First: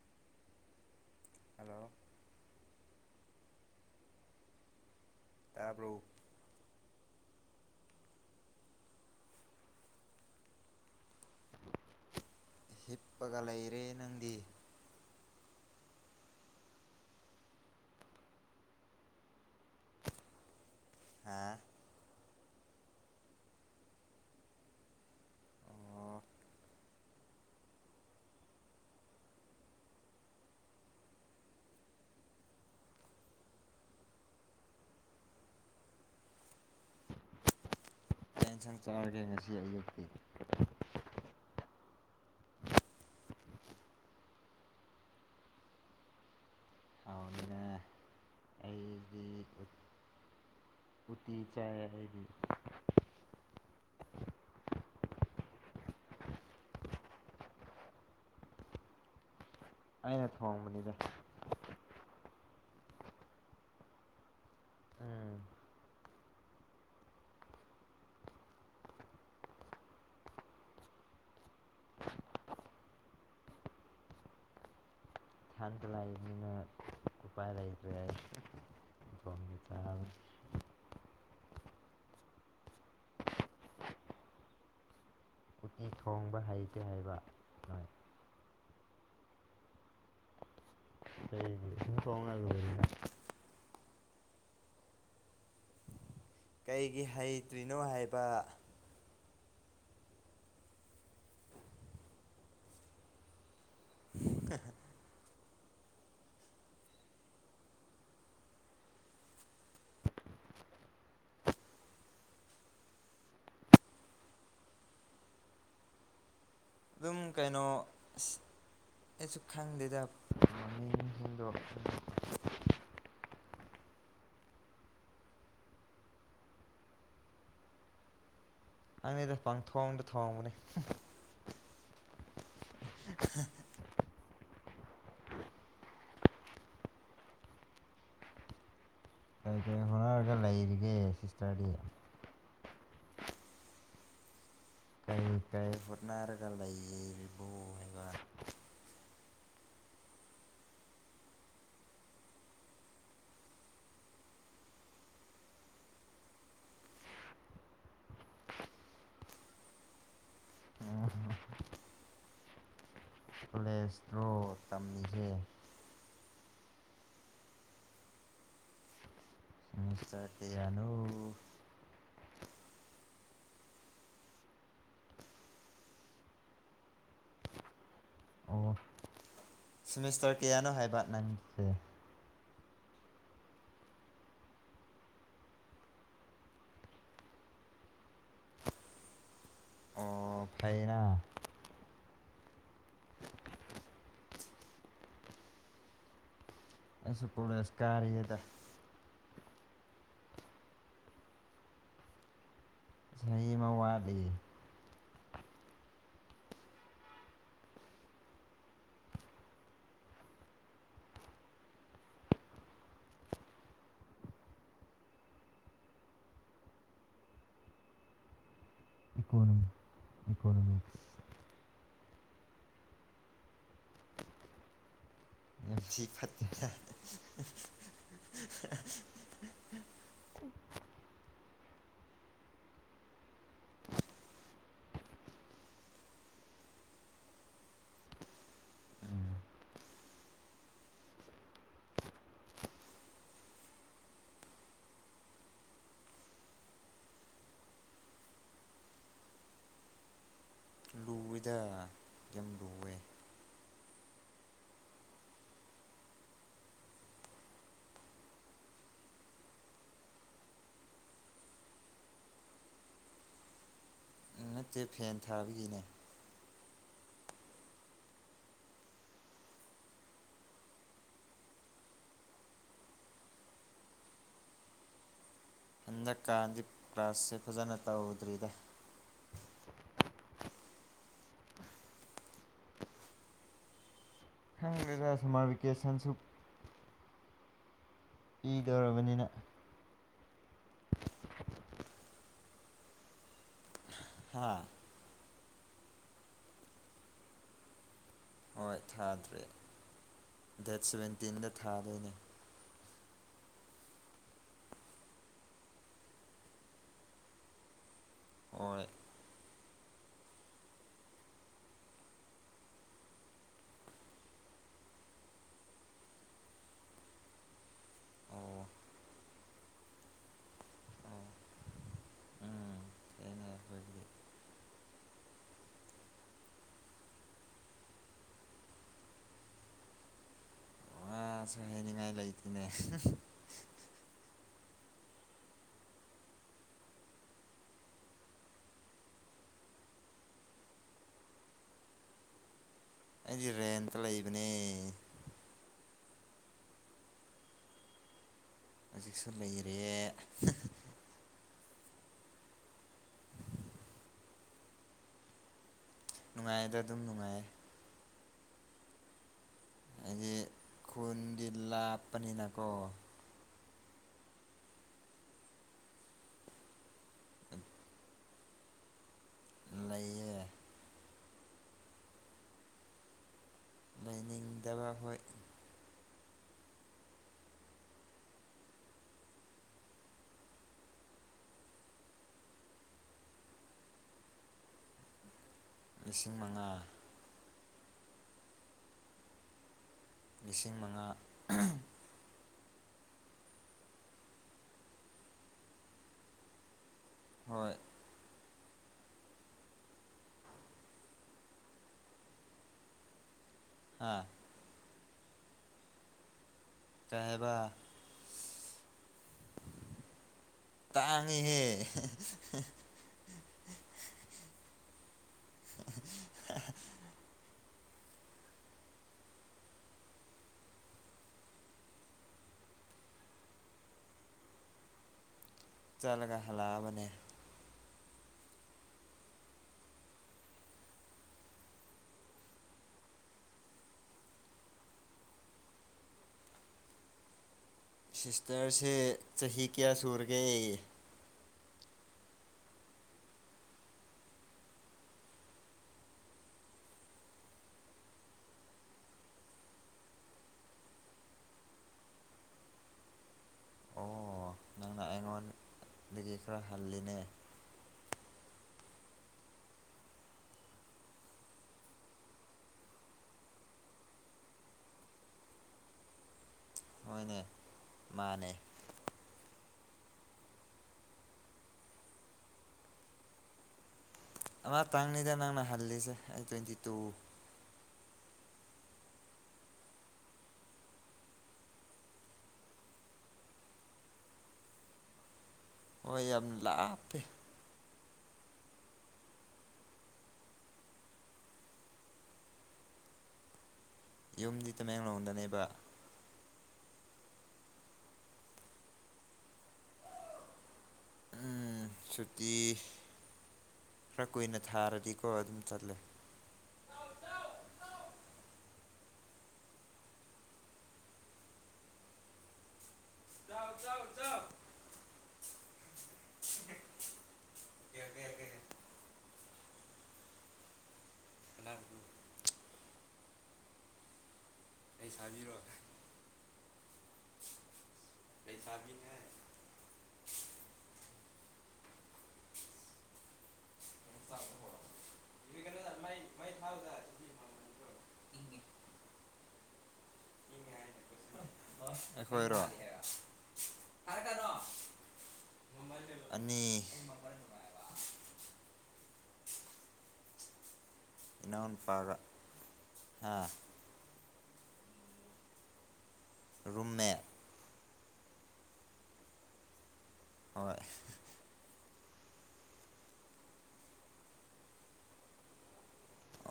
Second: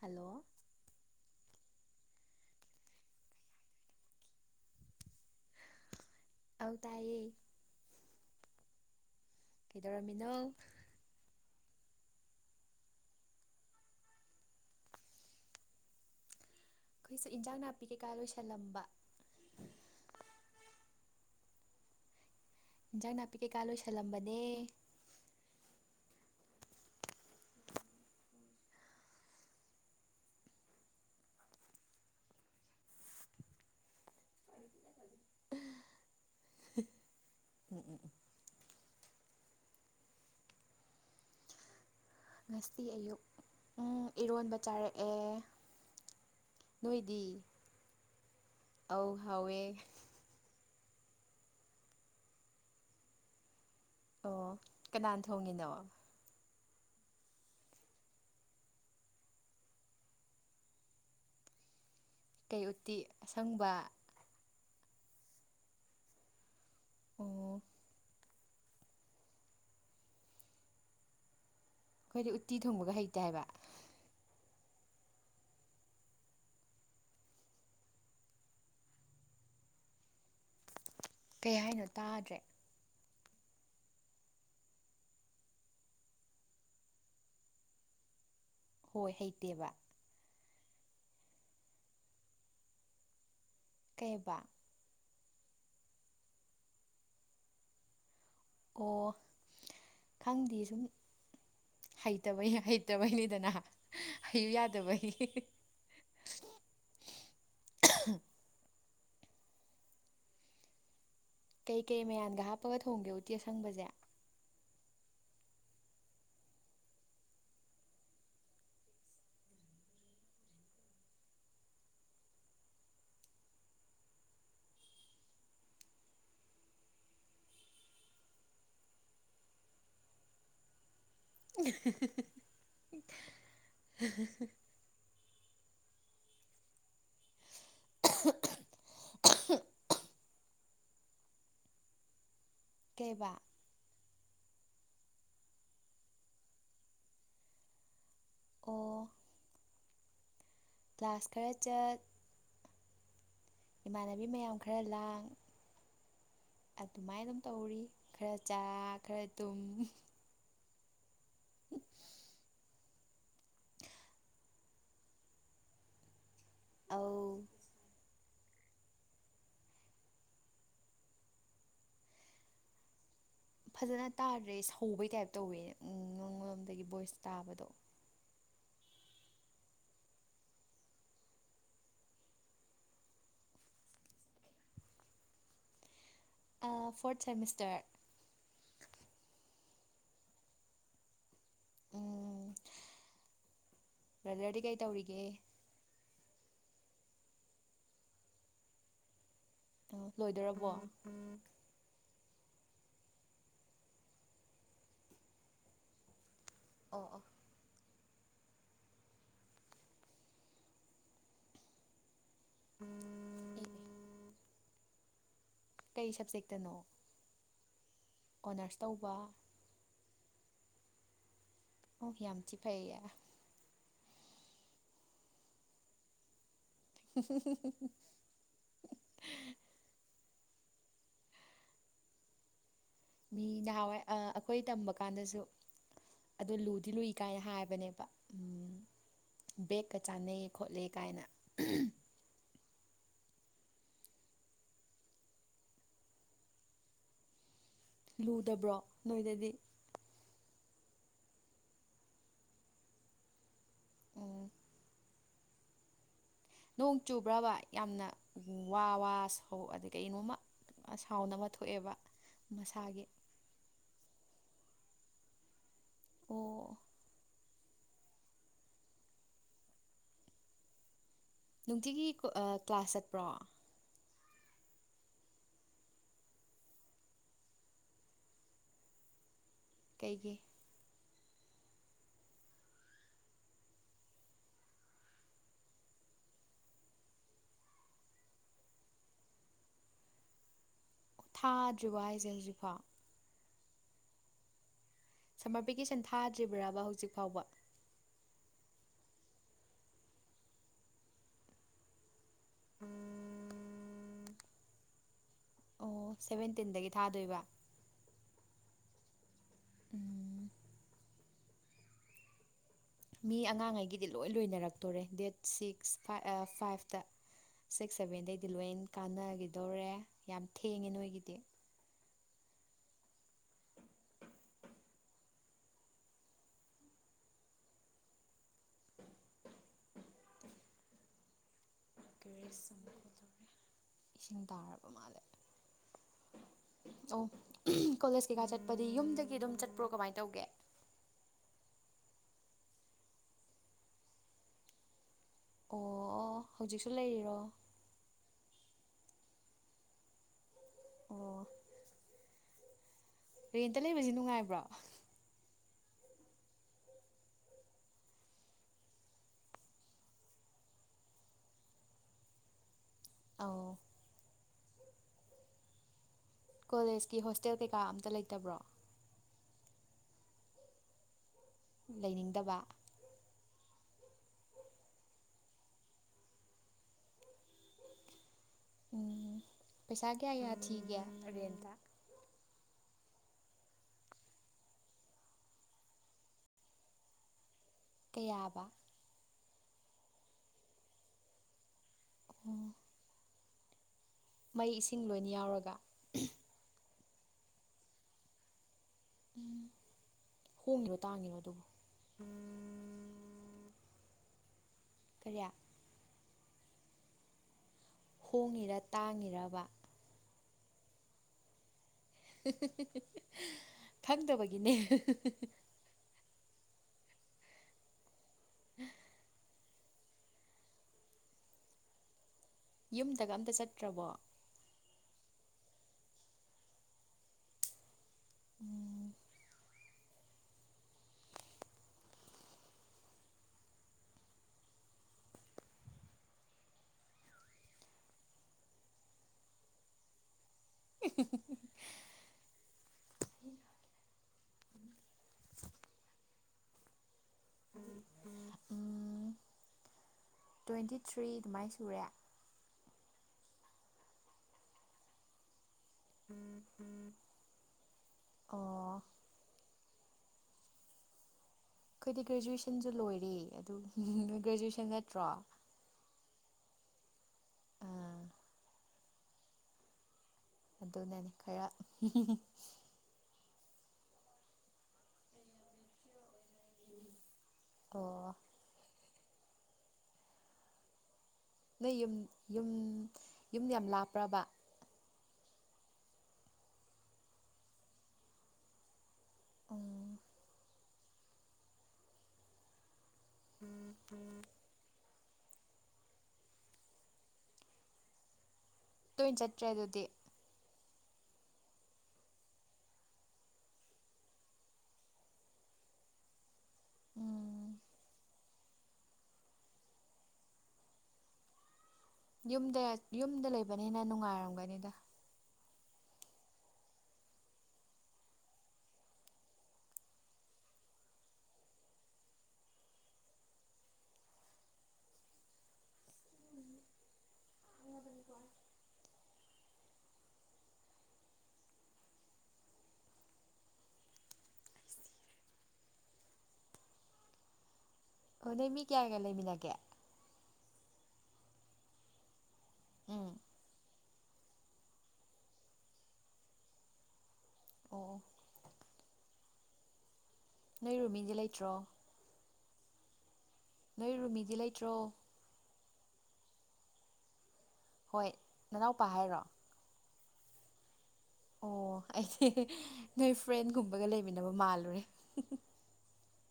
hello hello ꯇꯥꯕ꯭ꯔꯣ ꯑꯧ ꯇꯥꯏꯌꯦ ꯀꯩꯗꯧꯔꯝꯃꯤꯅꯣ ꯍꯤꯞꯄꯒ ꯂꯩꯔꯦ ꯅꯪꯗꯤ ꯈꯣꯏꯁꯨꯦ ꯏꯟꯖꯥꯡ ꯅꯥꯄꯤ ꯀꯩꯀꯥ ꯂꯣꯏꯁꯜꯂꯝꯕ ꯍꯥ ꯏꯟꯖꯥꯡ ꯅꯥꯄꯤ ꯀꯩꯀꯥ ꯂꯣꯏꯁꯜꯂꯝꯕꯅꯦ ꯑꯣ ꯎꯝ ꯎꯝ [unintelligible] ꯀꯩ [inaudible] ꯆꯥꯔꯒꯦ ꯉꯁꯤ ꯑꯌꯨꯛꯀꯤ ꯉꯁꯤ ꯑꯌꯨꯛ ꯎꯝ ꯏꯔꯣꯟꯕ ꯆꯥꯔꯛꯑꯦ ꯅꯣꯏꯗꯤ ꯍꯥꯎꯅꯤꯅ ꯑꯧ ꯑꯩꯗꯤ ꯍꯥꯎꯋꯦ ꯎꯇꯤ ꯆꯥꯏ ꯍꯥꯏꯗꯤ ꯑꯣ ꯀꯅꯥꯟ ꯊꯣꯡꯉꯤꯅꯣ ꯑꯩꯅ ꯊꯣꯡꯕꯅꯤꯗꯥ ꯀꯩ ꯎꯇꯤ ꯑꯁꯪꯕ ꯎꯝ ꯑꯣ ꯈꯣꯏꯗꯤ ꯎꯠꯇꯤ ꯊꯣꯡꯕꯒ ꯍꯩꯇꯦ ꯍꯥꯏꯕ ꯏꯊꯟꯇꯥ ꯂꯩꯕꯅꯤꯅ ꯎꯄꯥꯏ ꯂꯩꯇ꯭ꯔꯦ ꯊꯣꯡꯉꯤ ꯆꯥ ꯀꯩ ꯍꯥꯏꯅꯣ ꯇꯥꯗ꯭ꯔꯦ ꯎꯇꯤ ꯊꯣꯡꯕ ꯍꯩꯇꯦ ꯍꯥꯏꯕ ꯅꯣꯏ ꯍꯣꯏ ꯍꯩꯇꯦꯕ [unintelligible] ꯀꯩꯑꯕ ꯀꯩꯒꯤ ꯍꯩꯇ꯭ꯔꯤꯅꯣ ꯍꯥꯏꯕ ꯑꯣ ꯈꯪꯗꯦ ꯁꯨꯝ ꯍꯩꯇꯕꯩ ꯍꯩꯇꯕꯩꯅꯤꯗꯅ ꯍꯩꯌꯨ ꯌꯥꯗꯕꯩ ꯀꯩ ꯀꯩ ꯃꯌꯥꯟꯒ ꯍꯥꯞꯄꯒ ꯊꯣꯡꯒꯦ ꯎꯇꯤ ꯑꯁꯪꯕꯖꯦ ꯑꯗꯨꯝ ꯀꯩꯅꯣ ꯑꯩꯁꯨ ꯈꯪꯗꯦꯗ [unintelligible] ꯑꯪꯉꯩꯗ ꯄꯪꯊꯣꯡꯗ ꯊꯣꯡꯕꯅꯦ [unintelligible] [unintelligible] ꯈꯔꯒ ꯂꯩꯔꯤꯒꯦ ꯄꯁꯥꯗꯤ ꯀꯦꯕ ꯀ ꯐꯠꯅꯔꯒ ꯂꯩꯕꯣꯕ ꯑꯣ ꯀ꯭ꯂꯥꯁ ꯈꯔ ꯆꯠ ꯏꯃꯥꯟꯅꯕꯤ ꯃꯌꯥꯝ ꯈꯔ ꯂꯥꯡ ꯑꯗꯨꯃꯥꯏꯅ ꯑꯗꯨꯝ ꯇꯧꯔꯤ ꯈꯔ ꯆꯥ ꯈꯔ ꯊꯨꯝ ꯀꯂꯦꯁꯇ꯭ꯔꯣ ꯇꯝꯃꯤꯒꯦ ꯑꯥꯎ ꯎꯝ ꯆꯠꯇ ꯌꯥꯅꯣ ꯐꯖꯅ ꯇꯥꯗ꯭ꯔꯦ ꯁꯧꯕꯩ ꯇꯥꯏꯞ ꯇꯧꯋꯦꯅꯦ ꯎ ꯅꯣꯡꯃꯂꯣꯝꯗꯒꯤ ꯚꯣꯏꯁ ꯇꯥꯕꯗꯣ ꯑꯣ ꯁꯤꯃꯤꯁꯇꯔ ꯀꯌꯥꯅꯣ ꯍꯥꯏꯕ ꯅꯪꯁꯦ ꯐꯣꯔꯊ ꯁꯦꯃꯤꯁꯇꯔ ꯑꯣ ꯐꯩꯅ ꯎꯝ ꯕ꯭ꯔꯗꯔꯗꯤ ꯀꯩ ꯇꯧꯔꯤꯒꯦ ꯑꯩꯁꯨ ꯀꯣꯂꯦꯁ ꯀꯌꯦꯗ ꯂꯣꯏꯗꯣꯏꯔꯕꯣ ꯎꯝ [unintelligible] ꯃꯥꯗꯤ ꯑꯣ ꯑꯣ ꯎ ꯀꯩ ꯁꯞꯖꯦꯛꯇꯅꯣ ꯑꯣꯅꯔꯁ ꯇꯧꯕ ꯎꯝ ꯢꯀꯣꯅꯣꯃꯤꯛꯁ ꯑꯣ ꯌꯥꯝ ꯊꯤ ꯐꯩꯏ ꯌꯥꯝ ꯊꯤ ꯐꯠꯇ [unintelligible] ꯅꯍꯥꯟꯋꯥꯏ ꯑ ꯑꯩꯈꯣꯏ ꯇꯝꯕ ꯀꯥꯟꯗꯁꯨ ꯑꯗꯨ ꯂꯨꯗꯤ ꯂꯨꯏ ꯀꯥꯏꯅ ꯍꯥꯏꯕꯅꯦꯕ ꯎꯝ ꯕꯦꯛꯀ ꯆꯥꯟꯅꯩ ꯈꯣꯠꯂꯦ ꯀꯥꯏꯅ ꯂꯨꯗꯕ꯭ꯔꯣ ꯅꯣꯏꯗꯗꯤ ꯎꯗ [unintelligible] ꯎꯝ ꯅꯣꯡ ꯆꯨꯕ꯭ꯔꯕ ꯌꯥꯝꯅ ꯋꯥ ꯋꯥ ꯁꯧ ꯑꯗꯒꯤ ꯀꯩꯅꯣꯃ ꯁꯥꯎꯟ ꯑꯃ ꯊꯣꯛꯑꯦꯕ ꯃꯁꯥꯒꯤ ꯅꯠꯇꯦ ꯐꯦꯟ ꯊꯥꯕꯒꯤꯅꯦ ꯑꯣ ꯅꯨꯡꯇꯤꯒꯤ ꯑ‌ ꯀ꯭ꯂꯥꯁ ꯆꯠꯄ꯭ꯔꯣ ꯍꯟꯗꯛꯀꯥꯟꯗꯤ ꯀ꯭ꯂꯥꯁꯁꯦ ꯐꯖꯅ ꯇꯧꯗ꯭ꯔꯤꯗ ꯀꯩꯒꯤ ꯈꯪꯗꯦꯗ ꯁꯨꯃꯔ ꯚꯦꯀꯦꯁꯟꯁꯨ ꯏꯗꯧꯔꯕꯅꯤꯅ ꯊꯥꯗ꯭ꯔꯤꯕꯣ ꯍꯥꯏꯁꯦ ꯍꯧꯖꯤꯛꯐꯥꯎ ꯍꯥꯥ ꯁꯝꯃꯔ ꯚꯦꯀꯦꯁꯟ ꯊꯥꯗ꯭ꯔꯤꯕ꯭ꯔꯕ ꯍꯧꯖꯤꯛ ꯐꯥꯎꯕ ꯍꯣꯏ ꯊꯥꯗ꯭ꯔꯦ ꯗꯦꯠ ꯁꯚꯦꯟꯇꯤꯟꯗ ꯊꯥꯗꯣꯏꯅꯦ [unintelligible] ꯑꯣ ꯁꯦꯚꯦꯟꯇꯤꯟꯗꯒꯤ ꯊꯥꯗꯣꯏꯕ ꯑꯣꯏ ꯎꯝ ꯃꯤ ꯑꯉꯥꯡꯉꯩꯒꯤꯗꯤ ꯂꯣꯏ ꯂꯣꯏꯅꯔꯛꯇꯣꯔꯦ ꯗꯦꯠ ꯁꯤꯛꯁ ꯐꯥꯏ ꯐꯥꯏꯚꯇ ꯁꯤꯛꯁ ꯁꯦꯚꯦꯟꯗꯩꯗꯤ ꯑꯣ ꯂꯣꯏꯅ ꯀꯥꯟꯅꯒꯤꯗꯣꯔꯦ ꯌꯥꯝ ꯊꯦꯡꯉꯦ ꯑꯣ ꯅꯣꯏꯒꯤꯗꯤ ꯎꯝ [unintelligible] ꯉꯥꯍꯥꯏꯅꯤꯡꯉ ꯇꯨꯔꯤꯁ ꯏꯁꯤꯡ ꯇꯥꯔꯕ ꯃꯥꯜꯂꯦ ꯑꯣ ꯀꯣꯂꯦꯖ ꯀꯩꯀꯥ ꯆꯠꯄꯗꯤ ꯌꯨꯝꯗꯒꯤ ꯑꯗꯨꯝ ꯆꯠꯄ꯭ꯔꯣ ꯀꯃꯥꯏ ꯇꯧꯒꯦ ꯑꯩꯗꯤ ꯔꯦꯇ ꯂꯩ ꯏꯕꯅꯦ ꯑꯣ ꯑꯣ ꯍꯧꯖꯤꯛꯁꯨ ꯂꯩꯔꯤꯔꯣ ꯍꯧꯖꯤꯛꯁꯨ ꯂꯩꯔꯤꯌꯦ ꯑꯣ ꯔꯦꯟꯇ ꯂꯩꯕꯁꯤ ꯅꯨꯡꯉꯥꯏꯕ꯭ꯔꯣ ꯅꯨꯡꯉꯥꯏꯌꯦꯗ ꯑꯗꯨꯝ ꯅꯨꯡꯉꯥꯏꯌꯦ ꯍꯥꯏꯗꯤ ꯈꯨꯟꯗꯤ ꯂꯥꯞꯄꯅꯤꯅꯀꯣ ꯑꯧ ꯀꯣꯂꯦꯖꯀꯤ ꯍꯣꯁꯇꯦꯜ ꯀꯩꯀꯥ ꯑꯝꯇ ꯂꯩꯇꯕ꯭ꯔꯣ ꯂꯩꯌꯦ ꯂꯩꯅꯤꯡꯗꯕ ꯂꯩꯅꯤꯡꯗꯕ ꯍꯣꯏ ꯎꯝ ꯄꯩꯁꯥ ꯀꯌꯥ ꯀꯌꯥ ꯊꯤꯒꯦ ꯔꯦꯟꯇ ꯂꯤꯁꯤꯡ ꯃꯉꯥ ꯀꯌꯥꯑꯕ ꯂꯤꯁꯤꯡ ꯃꯉꯥ ꯎꯝ ꯃꯩ ꯏꯁꯤꯡ ꯂꯣꯏ ꯌꯥꯎꯔꯒ ꯍꯣꯏ ꯎꯝ ꯍꯣꯡꯉꯤꯔꯣ ꯇꯥꯡꯉꯤꯔꯣ ꯑꯗꯨꯕꯨ ꯑꯥ ꯀꯌꯥ ꯀꯥꯏ ꯍꯥꯏꯕ ꯍꯣꯡꯉꯤꯔ ꯇꯥꯡꯉꯤꯔꯕ ꯇꯥꯡꯉꯤꯍꯦ ꯈꯪꯗꯕꯒꯤꯅꯦ ꯎ ꯌꯨꯝꯗꯒ ꯑꯝꯇ ꯆꯠꯇ꯭ꯔꯕꯣ ꯆꯂꯒ ꯍꯜꯂꯛꯕꯅꯦ ꯎꯝ ꯁꯤꯁꯇꯔꯁꯦ ꯆꯍꯤ ꯀꯌꯥ ꯁꯨꯔꯒꯦ [unintelligible] ꯎꯝ ꯇ꯭ꯋꯦꯟꯇꯤ ꯊ꯭ꯔꯤ ꯗꯨꯃꯥꯏ ꯁꯨꯔꯦ ꯑꯣ ꯅꯪꯅ ꯑꯩꯉꯣꯟ ꯗꯒꯤ ꯈꯔ ꯍꯜꯂꯤꯅꯦ ꯑꯣ ꯈꯣꯏꯗꯤ ꯒ꯭ꯔꯦꯖꯨꯋꯦꯁꯟꯁꯨ ꯂꯣꯏꯔꯦ ꯑꯗꯨ ꯒ꯭ꯔꯦꯖꯨꯑꯦꯁꯟ ꯅꯠꯇ꯭ꯔꯣ ꯍꯣꯏꯅꯦ ꯃꯥꯅꯦ ꯑꯗꯨꯅꯅꯦ ꯈꯔ ꯑꯃꯇꯪꯅꯤꯗ ꯅꯪꯅ ꯍꯜꯂꯤꯁꯦ ꯑꯩ ꯇꯋꯦꯟꯤ ꯇꯨ ꯑꯣ ꯅꯣꯏ ꯌꯨꯝ ꯌꯨꯝ ꯌꯨꯝ ꯌꯥꯝ ꯂꯥꯞꯄ꯭ꯔꯕ ꯍꯣꯏ ꯌꯥꯝ ꯂꯥꯞꯄꯦ ꯎꯝ ꯎꯝ ꯎꯝ ꯌꯨꯝꯗꯤ ꯇꯃꯦꯡꯂꯣꯡꯗꯅꯦꯕ ꯇꯣꯏꯟ ꯆꯠꯇ꯭ꯔꯦ ꯑꯗꯨꯗꯤ ꯎꯝ ꯁꯨꯇꯤ ꯈꯔ ꯀꯨꯏꯅ ꯊꯥꯔꯗꯤꯀꯣ ꯑꯗꯨꯝ ꯆꯠꯂꯦ ꯎꯝ ꯌꯨꯝꯗ ꯌꯨꯝꯗ ꯂꯩꯕꯅꯤꯅ ꯅꯨꯡꯉꯥꯏꯔꯝꯒꯅꯤꯗ ꯑꯅꯤꯔꯣ ꯎꯝ ꯑꯗꯨꯅꯤꯀꯣ ꯂꯩꯁꯥꯕꯤꯅꯦ ꯑꯣ ꯅꯣꯏ ꯃꯤ ꯀꯌꯥ ꯀꯌꯥ ꯂꯩꯃꯤꯟꯅꯒꯦ ꯑꯩꯈꯣꯏꯔꯣ ꯎꯝ ꯊꯔꯛꯀꯥꯅꯣ ꯑꯅꯤ ꯑꯣ ꯑꯣ ꯅꯣꯏ ꯔꯨꯝꯃꯤ ꯏꯅꯥꯎ ꯅꯨꯄꯥꯒ ꯍꯥꯥ ꯅꯣꯏ ꯔꯨꯝꯃꯤꯗꯤ ꯂꯩꯇ꯭ꯔꯣ ꯔꯨꯝꯃꯦꯠ ꯍꯣꯏꯠ ꯅꯅꯥꯎꯄꯥ ꯍꯥꯏꯔꯣ ꯍꯣꯏ ꯑꯣ ꯑꯩꯗꯤ ꯅꯣꯏ ꯐ꯭ꯔꯦꯟꯒꯨꯝꯕꯒ ꯂꯩꯃꯤꯟꯅꯕ ꯃꯥꯜꯂꯨꯔꯦ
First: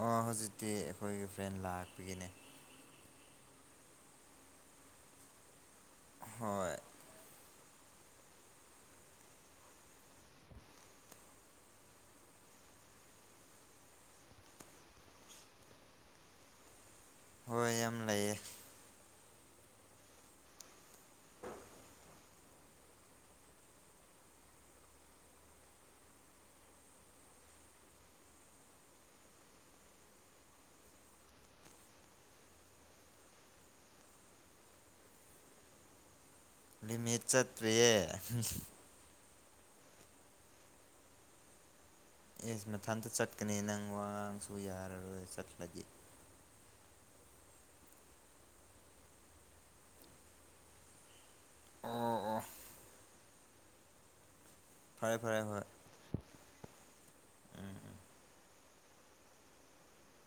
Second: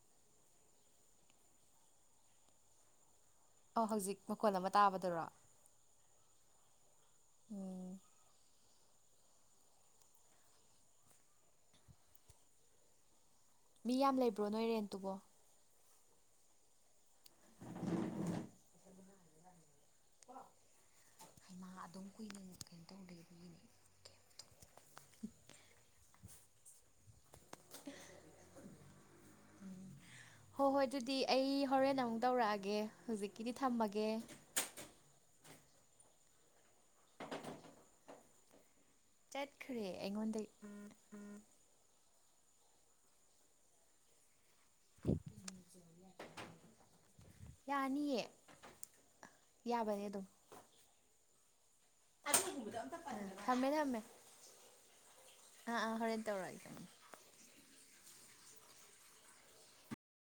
ꯑꯣ ꯍꯧꯖꯤꯛꯇꯤ ꯑꯩꯈꯣꯏꯒꯤ ꯐ꯭ꯔꯦꯟ ꯂꯥꯛꯄꯒꯤꯅꯦ ꯑꯣ ꯍꯧꯖꯤꯛ ꯃꯈꯣꯟ ꯑꯃ ꯇꯥꯕꯗꯨꯔꯣ ꯍꯣꯏ ꯎꯝ ꯃꯤ ꯌꯥꯝ ꯂꯩꯕ꯭ꯔꯣ ꯅꯣꯏ ꯔꯦꯟꯇꯨꯕꯣ ꯍꫭꯏ ꯌꯥꯝ ꯂꯩꯌꯦ ꯍꯩꯃꯥ ꯑꯗꯨꯝ ꯀꯨꯏꯅ ꯀꯩꯅꯣ ꯇꯧꯗꯦ ꯑꯗꯨꯒꯤꯅꯤ [inaudible] ꯍꯣ ꯍꯣꯏ ꯑꯗꯨꯗꯤ ꯑꯩ ꯍꯣꯔꯦꯟ ꯑꯃꯨꯛ ꯇꯧꯔꯛꯑꯒꯦ ꯍꯧꯖꯤꯛꯀꯤꯗꯤ ꯊꯝꯃꯒꯦ ꯂꯤꯃꯤꯠ ꯆꯠꯇ꯭ꯔꯤꯌꯦ ꯆꯠꯈ꯭ꯔꯦ ꯑꯩꯉꯣꯟꯗꯩꯩ ꯑꯦꯁ ꯃꯊꯟꯇ ꯆꯠꯀꯅꯤ ꯅꯪ ꯋꯥꯉꯥꯡꯁꯨ ꯌꯥꯔꯔꯣꯏ ꯆꯠꯈ꯭ꯔꯥꯗꯤ ꯌꯥꯅꯤꯌꯦ ꯌꯥꯕꯅꯦ ꯑꯗꯨꯝ ꯑꯣ ꯑꯣ ꯊꯝꯃꯦ ꯊꯝꯃꯦ ꯐꯔꯦ ꯐꯔꯦ ꯍꯣꯏ ꯑ ꯍꯣꯔꯦꯟ ꯇꯧꯔꯒꯦ ꯎꯝ ꯎꯝ